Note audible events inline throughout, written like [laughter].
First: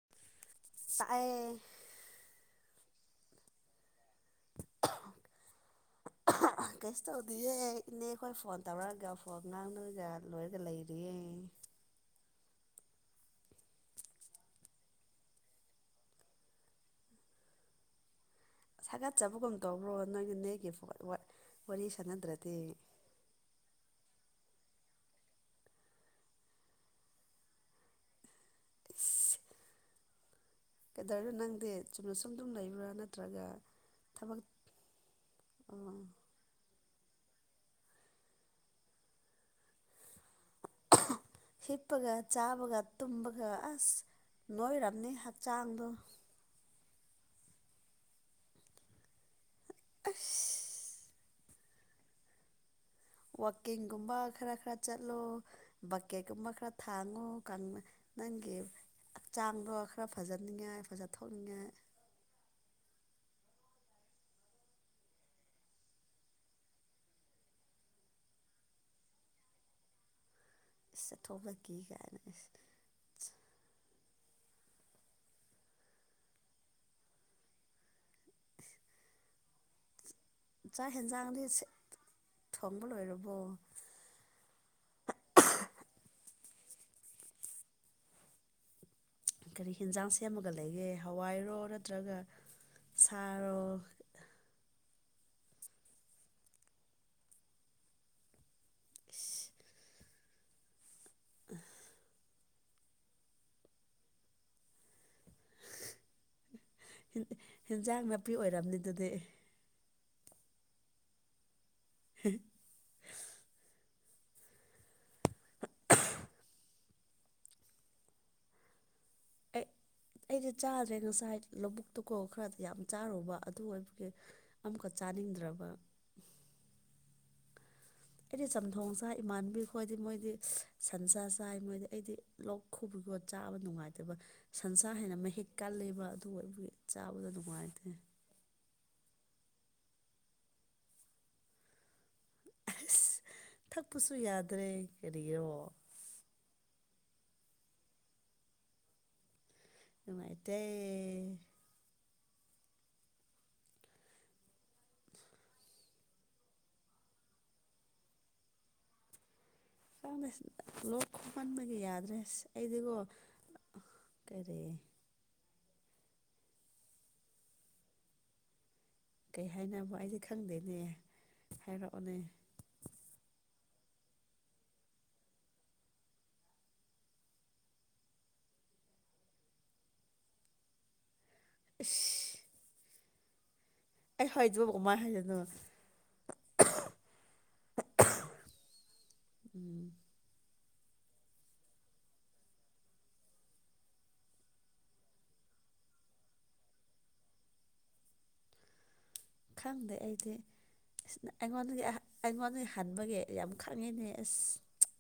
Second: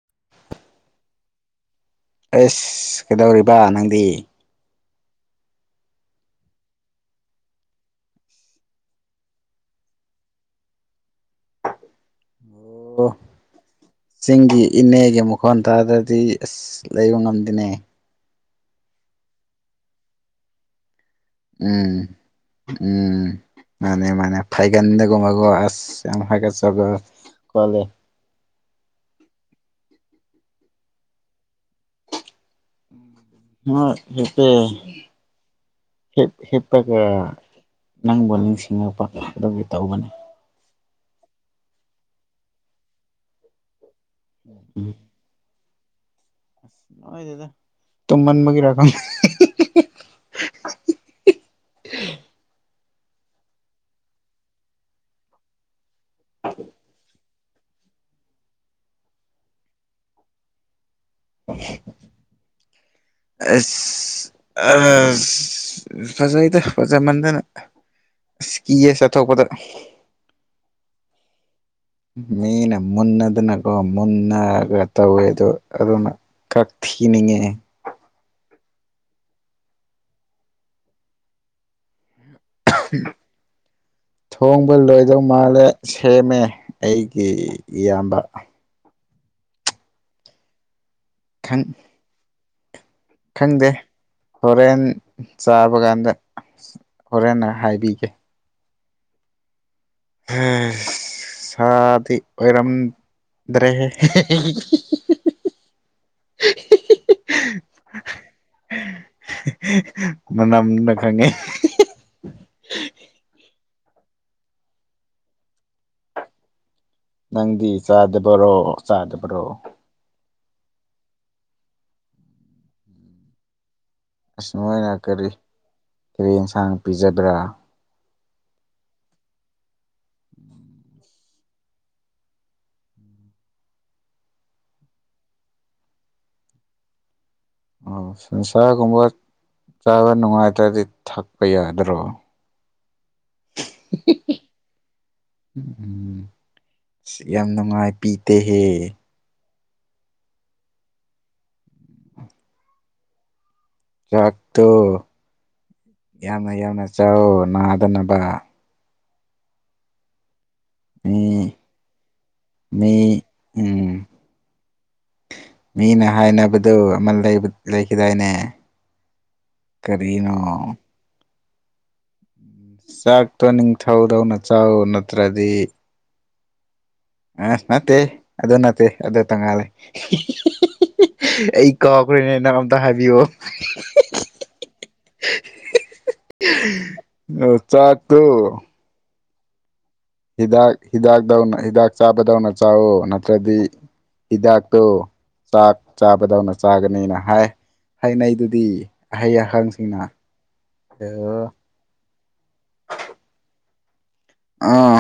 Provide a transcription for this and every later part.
[inaudible] ꯇꯥꯢꯌꯦ ꯑꯦꯁ ꯀꯩꯗꯧꯔꯤꯕ ꯅꯪꯗꯤ [inaudible] ꯀꯩꯁꯨ ꯇꯧꯗꯤꯌꯦ ꯏꯅꯦ ꯈꯣꯏ ꯐꯣꯟ ꯇꯧꯔꯛꯑꯒ ꯐꯣꯟ ꯉꯥꯡꯅꯔꯒ ꯂꯣꯏꯔꯒ ꯂꯩꯔꯤꯌꯦ [inaudible] ꯑꯣ ꯆꯤꯡꯒꯤ ꯏꯅꯦꯒꯤ ꯃꯈꯣꯟ ꯇꯥꯗ꯭ꯔꯗꯤ ꯑꯁ ꯂꯩꯕ ꯉꯝꯗꯦꯅꯦ ꯁꯥꯒꯠꯆꯕꯒꯨꯝ ꯇꯧꯕ꯭ꯔꯣ ꯅꯣꯏꯒꯤ ꯅꯦꯛꯀꯤ [unintelligible] ꯎꯝ ꯎꯝ ꯃꯥꯅꯦ ꯃꯥꯅꯦ ꯐꯥꯏꯒꯟꯗ ꯒꯨꯝꯕꯀꯣ ꯑꯁ ꯌꯥꯝ ꯍꯀꯥꯆꯕ ꯀꯣꯂꯦ ꯀꯩꯗꯧꯔꯦ ꯅꯪꯗꯤ ꯆꯨꯝꯅ ꯁꯨꯝ ꯑꯗꯨꯝ ꯂꯩꯕ꯭ꯔꯥ ꯅꯠ ꯃꯥ ꯍꯦꯞꯄꯦ ꯍꯦꯄ ꯍꯦꯞꯄꯔ ꯌꯦ ꯅꯪꯕꯨ ꯅꯤꯡꯁꯤꯡꯉꯛꯄ ꯑꯗꯨꯒꯤ ꯇꯧꯕꯅꯦ ꯍꯤꯞꯄꯒ ꯆꯥꯕꯒ ꯇꯨꯝꯕꯒ ꯑꯁ ꯎꯝ ꯅꯣꯏꯔꯝꯅꯤ ꯍꯛꯆꯥꯡ ꯗꯣ ꯅꯣꯏꯗꯦꯗ ꯇꯨꯝꯃꯟꯕꯒꯤꯔ ꯈꯪ ꯑꯁ [unintelligible] ꯋꯥꯛꯀꯤꯡꯒꯨꯝꯕ ꯈꯔ ꯈꯔ ꯆꯠꯂꯣ ꯕꯛꯀꯦꯠꯀꯨꯝꯕ ꯈꯔ ꯊꯥꯡꯉꯣ ꯀꯪ ꯅꯪꯒꯤ ꯍꯛꯆꯥꯡꯗꯣ ꯈꯔ ꯐꯖꯅꯤꯡꯉꯥꯏ ꯐꯖ ꯊꯣꯛꯅꯤꯡꯉꯥꯏ ꯑꯦꯁ ꯑꯁ ꯐꯖꯩꯗ ꯐꯖꯥ ꯃꯟꯗꯅ ꯑꯁ ꯀꯤꯌꯦ ꯆꯠꯊꯣꯛꯄꯗ ꯆꯠꯊꯣꯛꯄ ꯀꯤꯌꯦ ꯃꯤꯅ ꯃꯨꯟꯅꯗꯅꯒꯣ ꯃꯨꯟꯅꯒ ꯇꯧꯋꯦ ꯑꯗꯣ ꯑꯗꯨꯅ ꯀꯛ ꯊꯤꯅꯤꯡꯉꯦ ꯆꯥꯛ ꯍꯦꯡꯖꯥꯡꯗꯤ ꯁꯦ ꯊꯣꯡꯕ ꯂꯣꯏꯗꯧ ꯃꯥꯜꯂꯦ ꯁꯦꯝꯃꯦ ꯑꯩꯒꯤ ꯏꯌꯥꯝꯕ ꯀꯔꯤ ꯍꯦꯟꯖꯥꯡ ꯁꯦꯝꯃꯒ ꯂꯩꯒꯦ ꯍꯋꯥꯏꯔꯣ ꯈꯪ ꯅꯠꯇ꯭ꯔꯒ ꯁꯥꯔꯣ ꯈꯪꯗꯦ ꯍꯣꯔꯦꯟ ꯆꯥꯕ ꯒꯥꯟꯗ ꯍꯣꯔꯦꯟꯅ ꯍꯥꯏꯕꯤꯒꯦ ꯍꯦꯁ ꯁꯥꯗꯤ ꯑꯣꯏꯔꯝꯗ꯭ꯔꯦꯍꯦ ꯍꯦꯟꯖꯥꯡ ꯅꯥꯄꯤ ꯑꯣꯏꯔꯝꯅꯤ ꯑꯗꯨꯗꯤ ꯃꯅꯝꯅ ꯈꯪꯉꯦ ꯅꯪꯗꯤ ꯆꯥꯗꯕꯔꯣ ꯆꯥꯗꯕꯔꯣ ꯑꯩ ꯑꯩꯗꯤ ꯆꯥꯗ꯭ꯔꯦ ꯉꯁꯥꯏ ꯂꯧꯕꯨꯛꯇꯨꯀꯣ ꯈꯔꯗ ꯌꯥꯝ ꯆꯥꯔꯨꯕ ꯑꯗꯨ ꯑꯣꯏ ꯑꯁ ꯃꯣꯏꯅ ꯀꯔꯤ ꯀ꯭ꯔꯤ ꯌꯦꯟꯁꯥꯡ ꯄꯤꯖꯕꯔꯥ ꯑꯩꯗꯤ ꯆꯝꯊꯣꯡ ꯆꯥ ꯏꯃꯥꯟꯅꯕꯤ ꯈꯣꯏꯗꯤ ꯃꯣꯏꯗꯤ ꯁꯟꯁꯥ ꯆꯥꯏ ꯃꯣꯏꯗꯤ ꯑꯩꯗꯤ ꯂꯣꯛ ꯈꯨ ꯑꯩ ꯆꯥꯕ ꯅꯨꯡꯉꯥꯏꯇꯕ ꯁꯟꯁꯥ ꯍꯦꯟꯅ ꯃꯍꯤꯛ ꯀꯥꯜꯂꯤꯕ ꯑꯗꯨꯒ ꯑꯕꯨ ꯆꯥꯕꯗꯨ ꯅꯨꯡꯉꯥꯏ ꯑꯣ ꯁꯟꯁꯥ ꯒꯨꯝꯕ ꯆꯥꯕ ꯅꯨꯡꯉꯥꯏꯇ꯭ꯔꯗꯤ ꯊꯛꯄ ꯌꯥꯗ꯭ꯔꯣ ꯑꯁ ꯊꯛꯄꯁꯨ ꯌꯥꯗ꯭ꯔꯦ ꯀꯔꯤꯔꯣ ꯏꯁ ꯌꯥꯝ ꯅꯨꯡꯉꯥꯏ ꯄꯤꯗꯦꯍꯦ ꯅꯨꯡꯉꯥꯏꯇꯦ ꯆꯥꯛꯇꯨ ꯌꯥꯝꯅ ꯌꯥꯝꯅ ꯆꯥꯎ ꯅꯥꯗꯅꯕ [unintelligible] ꯂꯣꯛ ꯃꯤ ꯈꯨꯃꯟꯕꯒꯤ ꯌꯥꯗ꯭ꯔꯦꯁ ꯃꯤ ꯑꯩꯗꯤꯒꯣ ꯎꯝ ꯀꯔꯤ ꯃꯤꯅ ꯍꯥꯏꯅꯕꯗꯨ ꯑꯃ ꯂꯩꯕ ꯂꯩꯈꯤꯗꯥꯏꯅꯦ ꯀꯩ ꯍꯥꯏꯅꯕ ꯑꯩꯗꯤ ꯀꯔꯤꯅꯣ ꯈꯪꯗꯦꯅꯦ ꯍꯥꯏꯔꯛꯑꯣꯅꯦ ꯆꯥꯛꯇꯣ ꯅꯤꯡꯊꯧꯗꯧꯅ ꯆꯥꯎ ꯅꯠꯇ꯭ꯔꯗꯤ ꯑ ꯅꯠꯇꯦ ꯑꯗꯨ ꯅꯠꯇꯦ ꯑꯗꯨ ꯇꯪꯉꯂꯦ ꯑꯩ ꯏꯁ ꯀꯥꯎꯈ꯭ꯔꯦꯅꯦ ꯅꯪ ꯑꯝꯇ ꯍꯥꯏꯕꯤꯌꯣ ꯑꯩ ꯍꯣꯏꯗꯣ ꯀꯃꯥꯏ ꯍꯥꯏꯗꯣꯏꯅꯣ ꯑ ꯆꯥꯛꯇꯨ ꯎꯝ ꯍꯤꯗꯥꯛ ꯍꯤꯗꯥꯛꯗꯧꯅ ꯍꯤꯗꯥꯛ ꯆꯥꯕꯗꯧꯅ ꯆꯥꯑꯣ ꯅꯠꯇ꯭ꯔꯗꯤ ꯍꯤꯗꯥꯛꯇꯣ ꯆꯥꯛ ꯆꯥꯕꯗꯧꯅ ꯆꯥꯒꯅꯤꯅ ꯍꯥꯏ ꯍꯩꯅꯩꯗꯨꯗꯤ ꯈꯪꯗꯦ ꯑꯩꯗꯤ ꯑꯥ ꯑꯩꯉꯣꯟꯗꯒꯤ ꯑꯩꯉꯣꯟꯗꯒꯤ ꯍꯟꯕꯒꯤ ꯌꯥꯝ ꯈꯪꯉꯤꯅꯦ ꯑꯁ ꯑꯥ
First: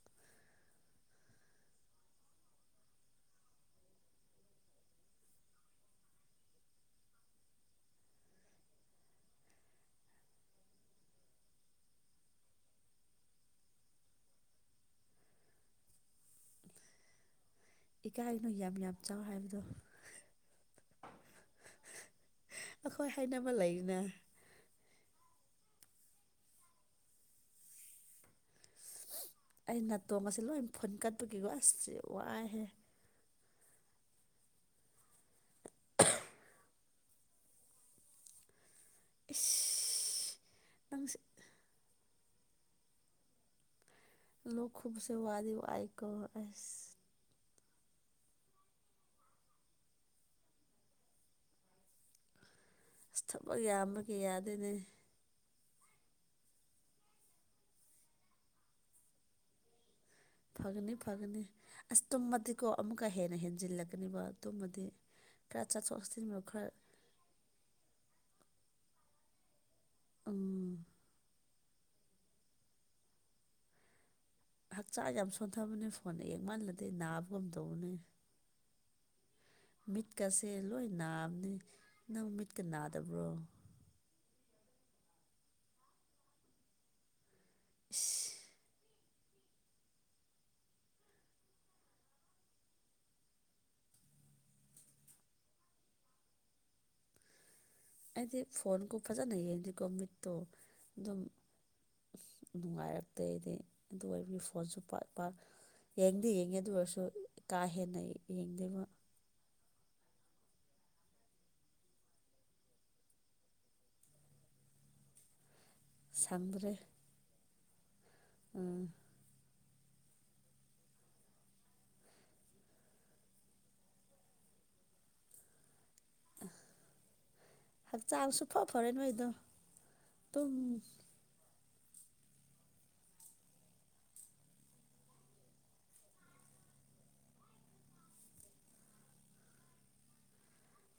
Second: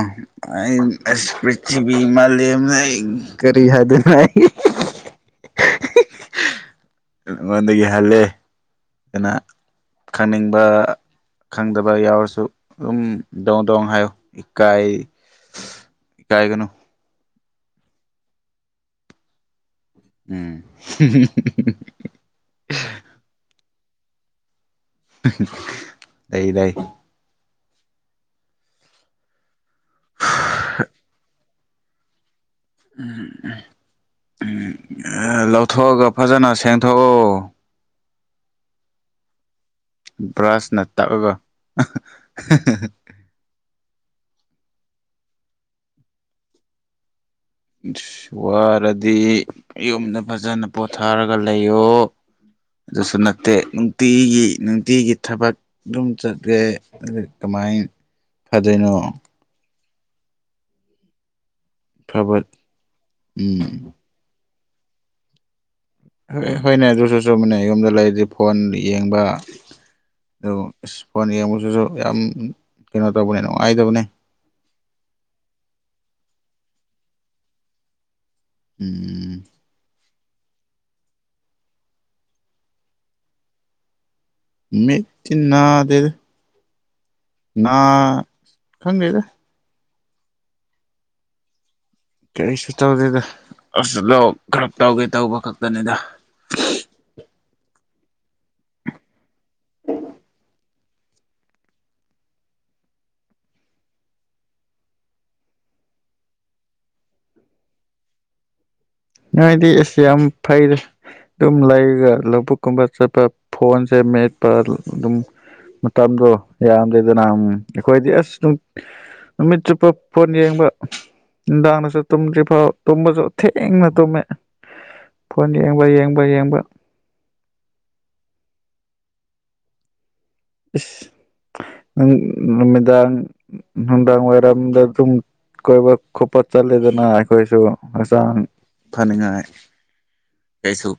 ꯑꯩ ꯑꯁ ꯄ꯭ꯔꯤꯊꯤꯕꯤ ꯃꯥꯂꯦꯝꯗ ꯑꯩ ꯀꯔꯤ ꯍꯥꯏꯗꯣꯢꯅꯣ ꯑꯩ ꯍꯤ ꯍꯤꯑꯩ ꯉꯣꯟꯗꯒꯤ ꯍꯜꯂꯦ ꯀꯅꯥ ꯈꯪꯅꯤꯡꯕ ꯈꯪꯗꯕ ꯌꯥꯎꯔꯁꯨ ꯑꯗꯨꯝ ꯗꯣꯡ ꯗꯣꯡ ꯍꯥꯏꯌꯨ ꯏꯀꯥꯏ ꯏꯀꯥꯏꯒꯅꯨ ꯏꯀꯥꯏꯅꯨ ꯌꯥꯝ ꯌꯥꯝ ꯆꯥꯎ ꯍꯥꯏꯕꯗꯣ ꯎꯝ ꯍꯝ ꯍꯝ ꯍꯝ ꯅꯦ ꯂꯩ ꯂꯩ ꯑꯩ ꯅꯥꯇꯣꯡꯒꯁ ꯂꯣꯏ ꯐꯨꯟꯀꯠꯄꯒꯤꯀꯣ ꯑꯁ ꯋꯥꯏꯍꯦ ꯎꯝ ꯎꯝ ꯎꯝ ꯂꯧꯊꯣꯛꯑꯒ ꯐꯖꯅ ꯁꯦꯡꯊꯣꯛꯑꯣ ꯏꯁ ꯕ꯭ꯔꯁꯅ ꯅꯪꯁꯦ ꯇꯛꯑꯒ ꯑꯍꯥ ꯑꯍꯥ ꯍꯥ ꯂꯣꯛ ꯈꯨꯕꯁꯦ ꯋꯥꯗꯤ ꯋꯥꯏꯀꯣ ꯑꯁ ꯋꯥꯔꯗꯤ ꯌꯨꯝꯗ ꯐꯖꯅ ꯄꯣꯊꯥꯔꯒ ꯂꯩꯌꯣ ꯑꯗꯨꯁꯨ ꯑꯁ ꯅꯠꯇꯦ ꯊꯕꯛ ꯌꯥꯝꯕꯒꯤ ꯅꯨꯡꯇꯤꯒꯤ ꯌꯥꯗꯦꯅꯦ ꯅꯨꯡꯇꯤꯒꯤ ꯊꯕꯛ ꯑꯗꯨꯝ ꯆꯠꯂꯦ ꯑꯗꯨ ꯀꯃꯥꯏ ꯐꯗꯣꯏꯅꯣ ꯐꯒꯅꯤ ꯐꯒꯅꯤ ꯑꯁ ꯐꯕ ꯇꯨꯝꯃꯗꯤꯀꯣ ꯑꯃꯨꯛꯀ ꯍꯦꯟꯅ ꯎꯝ ꯍꯦꯟꯖꯤꯜꯂꯛꯀꯅꯤꯕ ꯇꯨꯃꯗꯤ ꯇ꯭ꯔ ꯍꯣꯏ ꯍꯣꯏꯅꯦ ꯑꯗꯨꯁꯨ ꯆꯨꯝꯃꯤꯅꯦ ꯌꯨꯝꯗ ꯂꯩꯔꯗꯤ ꯐꯣꯟ ꯌꯦꯡꯕ ꯑꯗꯨ ꯎꯝ ꯑꯁ ꯐꯣꯟ ꯌꯦꯡꯕꯁꯤꯁꯨ ꯌꯥꯝ ꯀꯩꯅꯣ ꯇꯧꯕꯅꯦ ꯅꯨꯡꯉꯥꯏꯇꯕꯅꯦ ꯍꯛꯆꯥꯡ ꯌꯥꯝ ꯁꯣꯟꯊꯕꯅꯦ ꯐꯣꯟ ꯌꯦꯡꯃꯥꯜꯂꯗꯤ ꯅꯥꯕꯒꯨꯝ ꯇꯧꯕꯅꯦ ꯎꯝ ꯃꯤꯠꯀꯁꯦ ꯂꯣꯏ ꯅꯥꯕꯅꯤ ꯅꯪ ꯃꯤꯠꯀ ꯅꯥꯗꯕ꯭ꯔꯣ ꯃꯠꯇꯤ ꯅꯥꯗꯦꯗ ꯅꯥ ꯏꯁ ꯈꯪꯗꯦꯗ ꯀꯔꯤꯁꯨ ꯇꯧꯗꯦꯗ ꯑꯁ ꯂꯣꯛ ꯀꯔꯞ ꯇꯧꯒꯦ ꯇꯧꯕ ꯈꯛꯇꯅꯤꯗ [inaudible] ꯑꯩꯗꯤ ꯐꯣꯟꯀꯥ ꯐꯖꯅ ꯌꯦꯡꯉꯗꯤꯀꯣ ꯃꯤꯠꯇꯣ ꯑꯗꯨꯝ ꯅꯨꯡꯉꯥꯏꯔꯛꯇꯦ ꯑꯩꯗꯤ ꯑꯗꯨ ꯑꯣꯏꯕꯒꯤ ꯐꯣꯟꯁꯨ ꯄꯥꯛ ꯄꯥꯛ ꯌꯦꯡꯗꯤ ꯌꯦꯡꯉꯦ ꯑꯗꯨ ꯑꯣꯏꯔꯁꯨ ꯀꯥ ꯍꯦꯟꯅ ꯌꯦꯡꯗꯦꯕ ꯅꯣꯏꯗꯤ ꯑꯁ ꯌꯥꯝ ꯐꯩꯗꯥ ꯑꯗꯨꯝ ꯂꯩꯒ ꯂꯧꯕꯨꯛ ꯀꯨꯝꯕ ꯆꯠꯄ ꯐꯣꯟꯁꯦ ꯃꯦꯠꯄ ꯑꯗꯨꯝ ꯃꯇꯝꯗꯣ ꯁꯪꯗ꯭ꯔꯦ ꯌꯥꯝꯗꯦꯗꯅ ꯎꯝ ꯑꯩꯈꯣꯏꯗꯤ ꯑꯁ ꯎꯝ ꯅꯨꯃꯤꯠ ꯆꯨꯞ ꯐꯣꯟ ꯌꯦꯡꯕ ꯅꯨꯡꯗꯥꯡꯗꯁꯨ ꯇꯨꯝꯗ꯭ꯔꯤ ꯐꯥꯎ ꯇꯨꯝꯃꯁꯨ ꯊꯦꯡꯅ ꯇꯨꯝꯃꯦ ꯐꯣꯟ ꯌꯦꯡꯕ ꯌꯦꯡ ꯍꯛꯆꯥꯡ ꯁꯨꯐ ꯐꯔꯣꯢ ꯅꯣꯏꯗꯣ ꯇꯨꯝ ꯅꯪ ꯅꯨꯃꯤꯗꯥꯡ ꯅꯨꯡꯗꯥꯡ ꯋꯥꯢꯔꯝꯗꯥ ꯑꯗꯨꯝ ꯀꯣꯏꯕ ꯈꯣꯠꯄ ꯆꯠꯂꯦꯗꯅ ꯑꯩꯈꯣꯏꯁꯨ ꯍꯛꯆꯥꯡ ꯐꯅꯤꯡꯉꯥꯏ [inaudible]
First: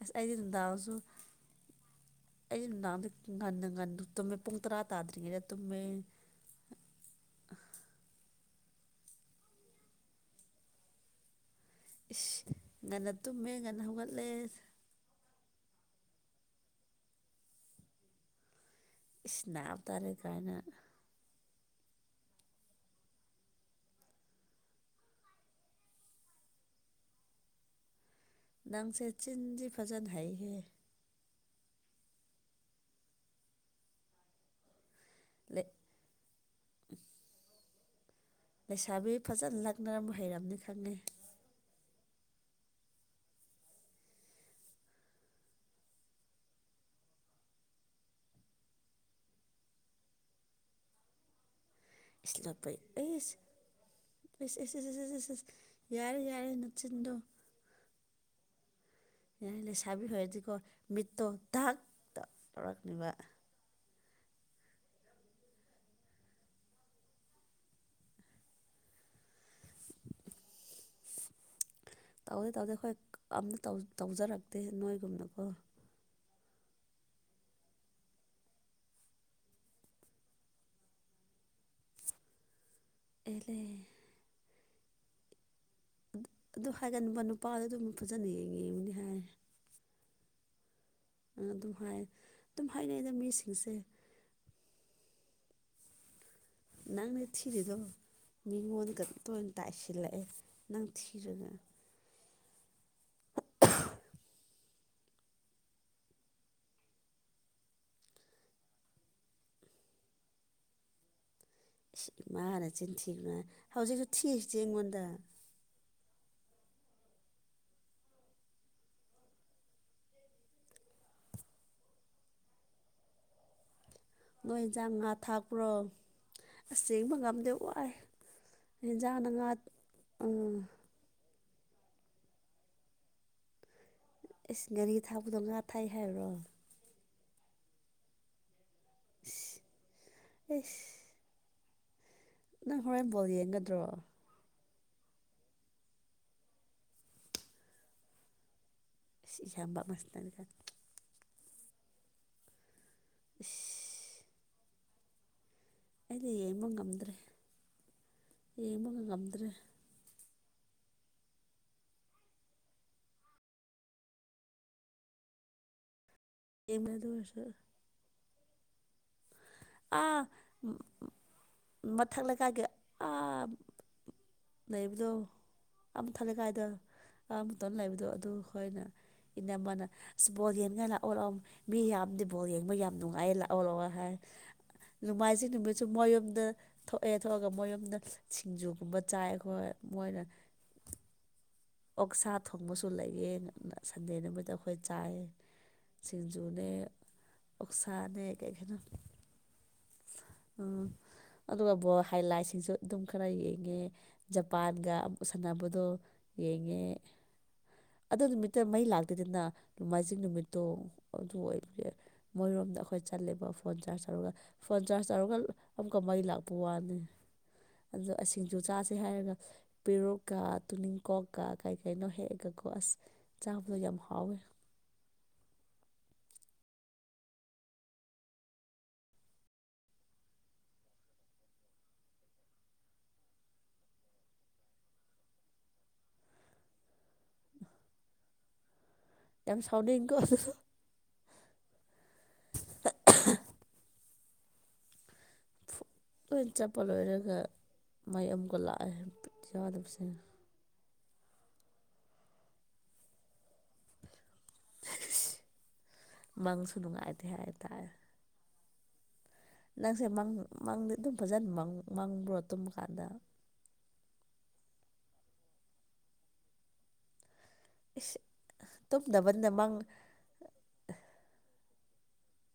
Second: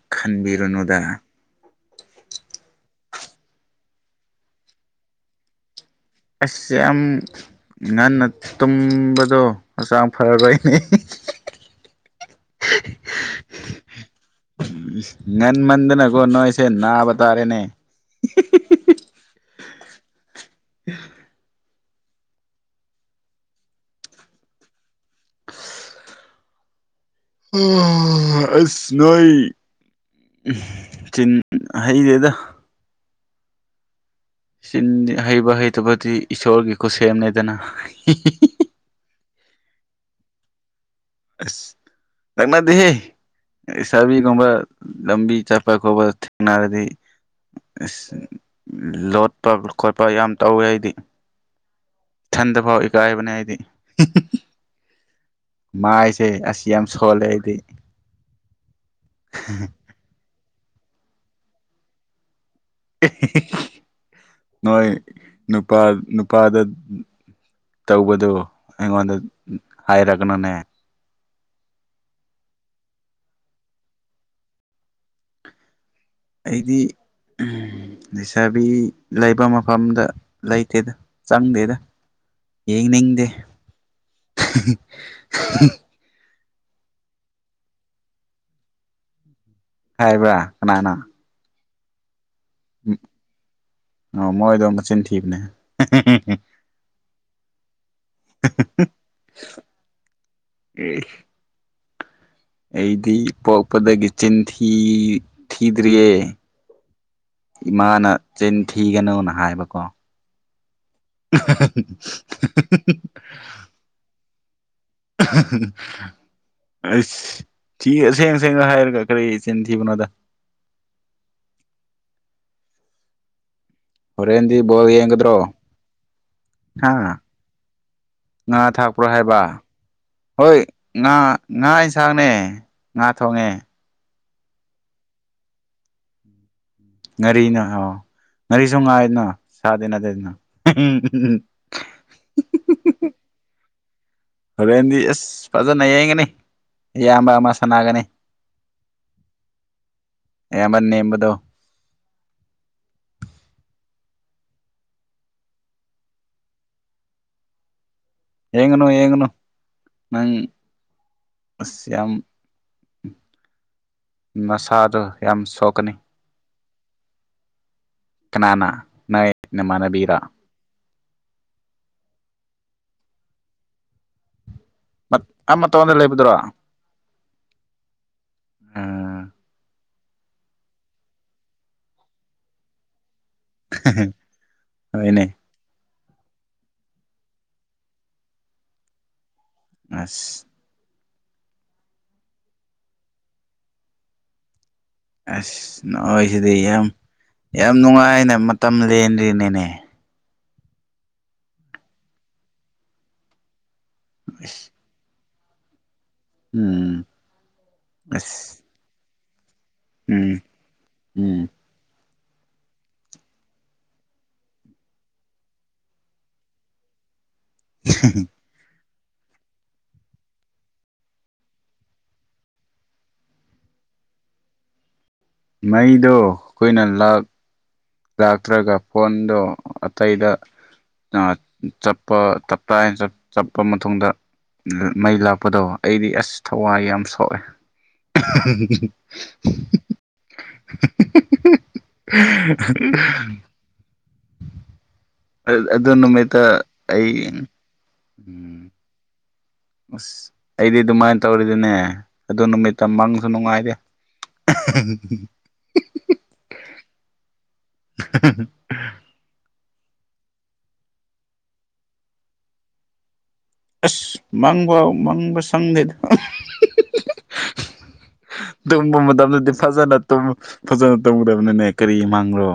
ꯑ꯭ꯁ ꯑꯩꯗꯤ ꯅꯨꯡꯗꯥꯡꯁꯨ ꯈꯟꯕꯤꯔꯨꯅꯨꯗ ꯑꯩꯗꯤ ꯅꯨꯡꯗꯥꯡꯗ ꯉꯟꯅ ꯉꯟꯅ ꯇꯨꯝꯃꯦ ꯄꯨꯡ ꯇꯔꯥ ꯇꯥꯗ꯭ꯔꯤꯉꯩꯗ ꯇꯨꯝꯃꯦ ꯑꯁ ꯌꯥꯝ ꯉꯟꯅ ꯇꯨꯝꯕꯗꯣ ꯍꯛꯆꯥꯡ ꯐꯔꯣꯏꯅꯦ [unintelligible] ꯏꯁ ꯉꯟꯅ ꯇꯨꯝꯃꯦ ꯉꯟꯅ ꯍꯧꯒꯠꯂꯦ ꯉꯟꯃꯟꯗꯅꯀꯣ ꯅꯣꯢꯁꯦ ꯅꯥꯕ ꯇꯥꯔꯦꯅꯦ ꯏꯁ ꯅꯥꯕ ꯇꯥꯔꯦ ꯀꯥꯏꯅ [inaudible] ꯑꯩꯁ ꯅꯪꯁꯦ ꯅꯣꯏ ꯆꯤꯟꯗꯤ ꯐꯖꯅ ꯍꯩꯍꯦ ꯆꯤꯟ ꯍꯩꯗꯦꯗ ꯆꯤꯟꯗꯤ ꯍꯩꯕ ꯂꯩ- ꯍꯩꯇꯕꯗꯤ ꯏꯁꯣꯔꯒꯤ ꯈꯨꯁꯦꯝꯅꯦꯗꯅ ꯂꯩꯁꯥꯕꯤ ꯐꯖꯅ ꯂꯛꯅꯔꯝꯕ ꯍꯩꯔꯝꯅꯤ ꯈꯪꯉꯦ ꯑꯁ ꯂꯛꯅꯗꯦꯍꯦ ꯏꯁꯥꯕꯤꯒꯨꯝꯕ ꯂꯝꯕꯤ ꯆꯠꯄ ꯈꯣꯠꯄ ꯊꯦꯡꯅꯔꯗꯤ ꯏ꯭ꯁ ꯂꯣꯠꯄ ꯈꯣꯠꯄ ꯌꯥꯝ ꯇꯧꯋꯦ ꯑꯩꯗꯤ ꯏꯁ ꯏꯊꯟꯗ ꯂꯣꯠꯄ ꯐꯥꯎ ꯏꯀꯥꯏꯕꯅꯦ ꯑꯩꯗꯤ ꯏꯁ [unintelligible] ꯌꯥꯔꯦ ꯃꯥꯏꯁꯦ ꯌꯥꯔꯦ ꯑ꯭ꯁ ꯌꯥꯝ ꯅꯆꯤꯟꯗꯣ ꯁꯣꯜꯂꯦ ꯑꯩꯗꯤ ꯌꯥꯔꯦ ꯂꯩꯁꯥꯕꯤ ꯍꯣꯢꯗꯤꯀꯣ ꯃꯤꯠꯇꯣ ꯗꯛ ꯇ ꯅꯣꯏ ꯅꯨꯄꯥ ꯅꯨꯄꯥꯗ ꯇꯧꯕꯗꯣ ꯑꯩꯉꯣꯟꯗ ꯍꯥꯏꯔꯛꯒꯅꯣꯅꯦ ꯇꯧꯗꯦ ꯇꯧꯗꯦ ꯈꯣꯏ ꯑꯝꯇ ꯇꯧ ꯇꯧꯖꯔꯛꯇꯦ ꯅꯣꯏꯒꯨꯝꯅꯀꯣ ꯑꯩꯗꯤ ꯎꯝ ꯂꯩꯁꯥꯕꯤ ꯂꯩꯕ ꯃꯐꯝꯗ ꯂꯩꯇꯦꯗ ꯆꯪꯗꯦꯗ ꯌꯦꯡꯅꯤꯡꯗꯦ ꯑꯦꯂꯦ ꯑꯗꯨ ꯍꯥꯏꯒꯟꯕ ꯅꯨꯄꯥꯗꯨ ꯗꯨꯝ ꯐꯖꯟ ꯌꯦꯡꯌꯦꯡꯕꯅꯤ ꯍꯥꯏ ꯍꯥꯏꯕ꯭ꯔꯥ ꯀꯅꯥꯅ ꯑꯗꯨꯝ ꯍꯥꯏ ꯑꯗꯨꯝ ꯍꯥꯏꯅꯩꯗ ꯃꯤꯁꯤꯡꯁꯦ ꯑꯣ ꯃꯣꯏꯗꯣ ꯃꯆꯤꯟ ꯊꯤꯕꯅꯦ ꯅꯪꯅꯦ ꯊꯤꯔꯤꯗꯣ ꯃꯤꯉꯣꯟꯒ ꯇꯣꯏꯟ ꯇꯥꯏꯁꯤꯜꯂꯛꯑꯦ ꯅꯪ ꯊꯤꯔꯒ ꯑꯩꯗꯤ ꯄꯣꯛꯄꯗꯒꯤ ꯆꯤꯟ ꯊꯤ ꯊꯤꯗ꯭ꯔꯤꯌꯦ ꯏꯃꯥꯅ ꯆꯤꯟ ꯊꯤꯒꯅꯣꯅ ꯍꯥꯏꯕꯀꯣ ꯏ꯭ꯁ ꯏꯃꯥꯅ ꯆꯤꯟ ꯊꯤꯒꯅꯣ ꯍꯥꯢ ꯍꯧꯖꯤꯛꯁꯨ ꯊꯤꯁꯤꯗꯤ ꯑꯩꯉꯣꯟꯗ ꯑꯩꯁ ꯊꯤ ꯑꯁꯦꯡ ꯑꯁꯦꯡꯕ ꯍꯥꯏꯔꯒ ꯀ꯭ꯔꯤ ꯆꯤꯟ ꯊꯤꯕꯅꯣꯗ [inaudible] ꯍꯣꯔꯦꯟꯗꯤ ꯕꯣꯜ ꯌꯦꯡꯒꯗ꯭ꯔꯣ ꯑ꯭ꯁ ꯍꯥ ꯌꯦꯡꯕ ꯉꯝꯗꯦ ꯋꯥꯏ ꯉꯥ ꯊꯥꯛꯄ꯭ꯔꯣ ꯑꯦꯟꯖꯥꯡꯅ ꯍꯥꯏꯕ ꯉꯥ ꯎꯝ ꯍꯣꯏ ꯉꯥ ꯉꯥ ꯌꯦꯟꯁꯥꯡꯅꯦ ꯉꯥ ꯊꯣꯡꯉꯦ ꯏꯁ ꯉꯥꯔꯤ ꯊꯥꯛꯄꯗꯣ ꯉꯥ ꯊꯥꯏ ꯍꯥꯏꯔꯨꯔꯣ ꯉꯥꯔꯤꯅ ꯍꯥꯎ ꯉꯥꯔꯤꯁꯨ ꯉꯥꯏꯅ ꯁꯥ ꯏꯁ ꯏꯁ [unintelligible] ꯅꯪ ꯍꯣꯔꯦꯟ ꯕꯣꯜ ꯌꯦꯡꯒꯗ꯭ꯔꯣ ꯍꯣꯔꯦꯟꯗꯤ ꯑꯁ ꯐꯖꯟ ꯌꯦꯡꯒꯅꯤ ꯏꯌꯥꯝꯕ ꯑꯃ ꯁꯥꯟꯅꯒꯅꯤ ꯏ꯭ꯁ ꯏꯌꯥꯝꯕ ꯑꯃ ꯁꯥꯟꯒꯅꯤ ꯀꯥꯢ ꯑꯌꯥꯝꯕ ꯅꯦꯝꯕꯗꯣ ꯏꯁ ꯑꯩꯗꯤ ꯌꯦꯡꯕ ꯉꯝꯗ꯭ꯔꯦ ꯌꯦꯉꯅꯨ ꯌꯦꯡꯕ ꯌꯦꯡꯉꯅꯨ ꯉꯝꯗ꯭ꯔꯦ ꯅꯪ ꯑꯁ ꯌꯥꯝ ꯃꯁꯥꯗꯣ ꯌꯥꯝ ꯁꯣꯛꯀꯅꯤ ꯌꯦꯡꯉꯦ ꯑꯗꯨ ꯑꯣꯢꯔꯁꯨ ꯀꯅꯥꯅ ꯅꯣꯏ ꯅꯃꯥꯟꯅꯕꯤꯔ ꯑꯥ ꯃꯊꯛ ꯂꯩꯀꯥꯏꯒꯤ ꯑꯥ ꯂꯩꯕꯗꯣ ꯃꯇꯣꯟꯗ ꯑꯥ ꯃꯊꯠ ꯂꯩꯕꯗꯨꯔꯣ ꯂꯩꯀꯥꯏꯗꯣ ꯑꯥ ꯃꯇꯣꯟ ꯂꯩꯕꯗꯣ ꯑꯗꯨ ꯈꯣꯏꯅ ꯎꯝ ꯏꯅꯝꯃꯥꯅ ꯑꯁ ꯕꯣꯜ ꯌꯦꯟꯅꯉꯥꯢ ꯂꯥꯛꯑꯣ ꯂꯥꯛꯑꯣ ꯃꯤ ꯌꯥꯝꯗꯤ ꯕꯣꯜ ꯌꯦꯡꯕ ꯌꯥꯝ ꯅꯨꯡꯉꯥꯏꯌꯦ ꯂꯥꯛꯑꯣ ꯂꯥꯛꯑꯣ ꯍꯥꯏ ꯍꯣꯏꯅꯦ ꯅꯣꯡꯃꯥꯏꯖꯤꯡ ꯅꯨꯃꯤꯠꯁꯨ ꯃꯣꯏꯌꯣꯝꯗ ꯊꯣꯛꯑꯦ ꯊꯣꯛꯑꯒ ꯃꯣꯏꯌꯨꯝꯗ ꯁꯤꯡꯖꯨꯒꯨꯝꯕ ꯆꯥꯏ ꯍꯣꯏ ꯃꯣꯏꯅ ꯑꯁ ꯑꯣꯛꯁꯥ ꯊꯣꯡꯕꯁꯨ ꯂꯩꯌꯦꯅ ꯁꯟꯗꯦ ꯅꯨꯃꯤꯠꯇꯣ ꯑꯁ ꯅꯣꯏ ꯁꯤꯗꯤ ꯌꯥꯝ ꯌꯥꯝ ꯑꯣꯛꯁꯥꯅꯦ ꯅꯨꯡꯉꯥꯏꯅ ꯀꯩ ꯃꯇꯝ ꯀꯩꯅꯣ ꯂꯦꯟꯂꯤꯅꯤꯅꯦ ꯎꯝ ꯑꯗꯨꯒ ꯕꯣꯜ ꯍꯥꯏ ꯂꯥꯏꯠꯁꯤꯡꯁꯨ ꯑꯗꯨꯝ ꯈꯔ ꯌꯦꯡꯉꯦ ꯖꯄꯥꯟꯒ ꯑꯃꯨꯛ ꯁꯥꯟꯅꯕꯗꯣ ꯌꯦꯡꯉꯦ ꯎꯝ ꯑꯗꯨ ꯅꯨꯃꯤꯠꯇ ꯑꯁ ꯃꯩ ꯂꯥꯛꯇꯦꯗꯅ ꯅꯣꯡꯃꯥꯏꯖꯤꯡ ꯎꯝ ꯅꯨꯃꯤꯠꯇꯣ ꯑꯗꯨ ꯎꯝ ꯑꯣꯏꯕꯒꯤ ꯃꯣꯏꯔꯣꯝꯗ ꯑꯩꯈꯣꯏ ꯆꯠꯂꯦꯕ ꯐꯣꯟ ꯆꯥꯔꯖ ꯇꯧꯔꯒ ꯐꯣꯟ ꯆꯥꯔꯖ ꯇꯧꯔꯒ ꯑꯃꯨꯛꯀ ꯃꯩ ꯂꯥꯛꯄ ꯋꯥꯅꯤ ꯑꯗꯣ ꯁꯤꯡꯖꯨ ꯆꯥꯖ ꯁꯤ ꯍꯥꯏꯔꯒ ꯄꯦꯔꯣꯛꯀ ꯇꯨꯅꯤꯡꯀꯣꯛꯀ ꯀꯩ ꯀꯩꯅꯣ ꯍꯦꯛꯑꯒꯀꯣ ꯑꯁ ꯆꯥꯕꯗꯣ ꯌꯥ ꯍꯥꯎꯋꯦ ꯃꯩꯗꯣ ꯑꯩꯈꯣꯏꯅ ꯂꯥꯛ ꯂꯥꯛꯇ꯭ꯔꯒ ꯐꯣꯟꯗꯣ ꯑꯇꯩꯗ ꯑꯥ ꯆꯠꯄ ꯇꯄꯇꯥꯏ ꯆꯠꯄ ꯃꯇꯨꯡꯗ ꯃꯩ ꯂꯥꯛꯄꯗꯣ ꯑꯩꯗꯤ ꯑꯁ ꯊꯋꯥꯏ ꯌꯥꯝ ꯁꯣꯛꯑꯦ ꯌꯥꯝ ꯁꯥꯎꯅꯤꯡꯒꯣ [inaudible] ꯑꯗꯨ ꯅꯨꯃꯤꯠꯇ ꯂꯣꯏ ꯆꯠꯄ ꯑꯩ ꯂꯣꯏꯔꯒ ꯃꯩ ꯑꯃꯨꯛꯀ ꯎꯝ ꯂꯥꯛꯑꯦ ꯕꯤꯠꯌꯥꯎꯗꯕꯁꯤꯅ ꯑꯗꯨꯃꯥꯏ ꯇꯧꯔꯗꯤꯅꯦ ꯑꯗꯨ ꯅꯨꯃꯤꯠꯇ ꯃꯪꯁꯨ ꯅꯨꯡꯉꯥꯏꯗꯦ ꯃꯪꯁꯨ ꯅꯨꯉꯥꯏꯇꯦ ꯍꯥꯏ [inaudible] ꯅꯪꯁꯦ ꯃꯪ ꯃꯪꯗꯤ ꯑꯗꯨꯝ ꯐꯖꯅ ꯃꯪꯕ꯭ꯔꯣ ꯇꯨꯝꯃ ꯀꯥꯟꯗ ꯑꯁ ꯃꯪꯕ ꯃꯪꯕ ꯁꯪꯗꯦꯗ ꯏꯁ ꯑꯗꯨꯒꯨꯝꯕ ꯇꯨꯝꯗꯕꯅꯤꯅ ꯃꯇꯝꯗꯗꯤ ꯃꯪ ꯐꯖꯅ ꯇꯨꯝꯃꯣꯐꯖꯅ ꯇꯨꯝꯒꯗꯕꯅꯤꯅꯦ ꯀꯔꯤ ꯃꯪꯔꯣ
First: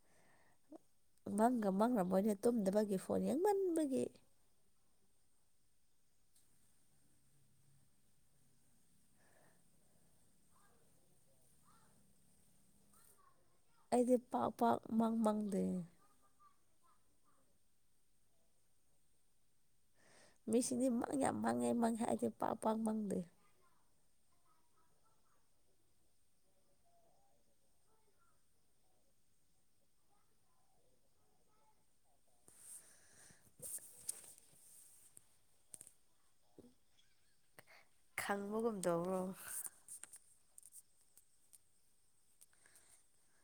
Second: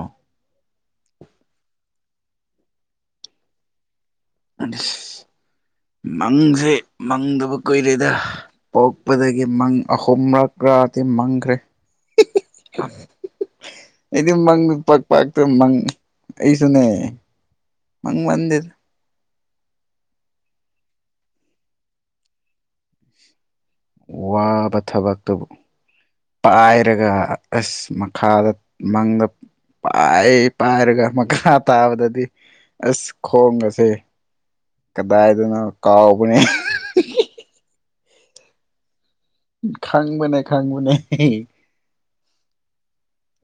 ꯃꯪꯒ ꯃꯪꯔꯝ ꯃꯣꯏꯅꯦ ꯇꯨꯝꯗꯕꯒꯤ ꯐꯣꯟ ꯌꯦꯡꯃꯟꯕꯒꯤ ꯑꯁ ꯃꯪꯁꯦ ꯃꯪꯗꯕ ꯀꯨꯏꯔꯦꯗ ꯄꯣꯛꯄꯗꯒꯤ ꯃꯪ ꯑꯍꯨꯝꯔꯛꯔꯗꯤ ꯃꯪꯈ꯭ꯔꯦ ꯑꯩꯗꯤ ꯄꯥꯛ ꯃꯪꯗꯨ ꯄꯥꯛ ꯃꯪ ꯄꯥꯛꯇ ꯃꯪꯗꯦ ꯃꯪ ꯑꯩꯁꯨꯅꯦ ꯃꯪ ꯃꯟꯗꯦꯗ ꯃꯤꯁꯤꯡꯗꯤ ꯃꯪ ꯌꯥꯝ ꯃꯪꯉꯦ ꯃꯪꯉꯦ ꯍꯥꯏ ꯑꯩꯗꯤ ꯄꯥꯛ ꯄꯥꯛ ꯃꯪꯗꯦ ꯋꯥꯕ ꯊꯕꯛꯇꯨꯕꯨ ꯄꯥꯏꯔꯒ ꯑꯁ ꯃꯈꯥꯗ ꯃꯪꯗ ꯄꯥꯏ ꯄꯥꯏꯔꯒ ꯃꯈꯥ ꯇꯥꯕꯗꯗꯤ ꯑꯁ ꯈꯣꯡꯒꯁꯦ ꯀꯗꯥꯏꯗꯅꯣ ꯀꯥꯎꯕꯅꯦ ꯈꯪꯕꯒꯨꯝ ꯇꯧꯕ꯭ꯔꯣ ꯈꯪꯕꯅꯦ ꯈꯪꯕꯅꯦ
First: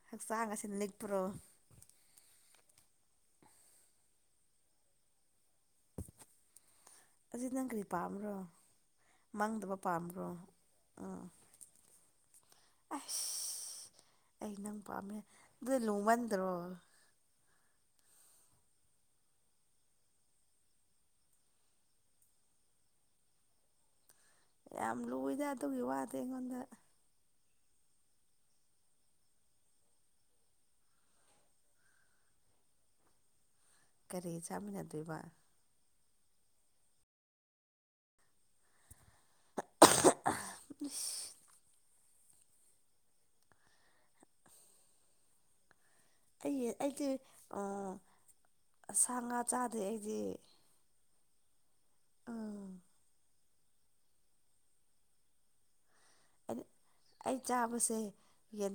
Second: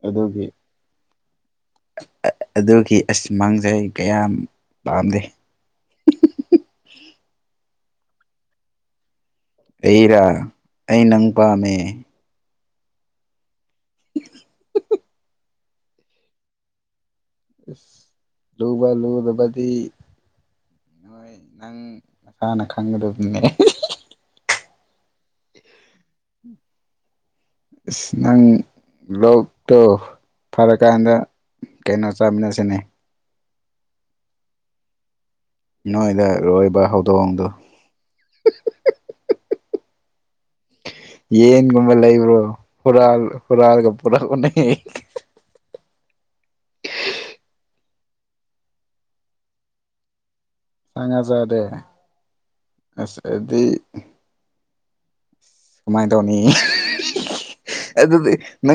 ꯑꯗꯨꯒꯤ ꯍꯛꯆꯥꯡ ꯑꯁꯤ ꯅꯤꯛꯄ꯭ꯔꯣ ꯑꯗꯨꯒꯤ ꯑꯁ ꯃꯪꯖꯦ ꯑꯩ ꯀꯌꯥꯝ ꯄꯥꯝꯗꯦ [inaudible] ꯑꯁꯤ ꯅꯪ ꯀꯔꯤ ꯄꯥꯝꯕ꯭ꯔꯣ ꯃꯪꯗꯕ ꯑꯩꯔꯥ ꯄꯥꯝꯕ꯭ꯔꯣ ꯑꯩ ꯎꯝ ꯅꯪ ꯄꯥꯝꯃꯦ ꯑꯁ ꯑꯩ ꯅꯪ ꯄꯥꯝꯃꯦ ꯑꯗꯨꯗꯤ ꯂꯨꯃꯟꯗ꯭ꯔꯣ ꯑꯁ ꯂꯨꯕ ꯂꯨꯗꯕꯗꯤ ꯅꯣꯏ ꯅꯪ ꯃꯁꯥꯅ ꯈꯪꯒꯗꯕꯅꯦ ꯌꯥꯝ ꯂꯨꯏꯗ ꯑꯗꯨꯒꯤ ꯋꯥꯗꯤ ꯑꯩꯉꯣꯟꯗ ꯏꯁ ꯅꯪ ꯂꯣꯛꯇꯣ ꯐꯔꯀꯥꯟꯗ ꯀꯩꯅꯣ ꯆꯥꯃꯤꯅꯁꯤꯅꯦ ꯀꯔꯤ ꯆꯥꯃꯤꯟꯅꯗꯣꯏꯕ ꯅꯣꯏꯗ ꯂꯣꯏꯕ ꯍꯧꯗꯣꯡꯗꯣ ꯌꯦꯟꯒꯨꯝꯕ ꯂꯩꯕ꯭ꯔꯣ ꯍꯨꯔꯥꯜ ꯍꯨꯔꯥꯜꯒ ꯄꯨꯔꯛ ꯎꯅꯦ ꯑꯩꯒꯤ ꯑꯩꯗꯤ ꯑꯥ ꯁꯥ ꯉꯥ ꯆꯥꯗꯦ ꯑꯩꯗꯤ ꯁꯥ ꯉꯥ ꯆꯥꯗꯦ ꯎꯝ ꯑꯁ ꯑꯗꯤ ꯀꯃꯥꯏꯅ ꯇꯧꯅꯤ ꯍꯤ ꯍꯤ ꯑꯩ ꯍꯤ ꯆꯥꯕꯁꯦ ꯑꯗꯨꯗꯤ ꯌꯦꯟ ꯅꯪ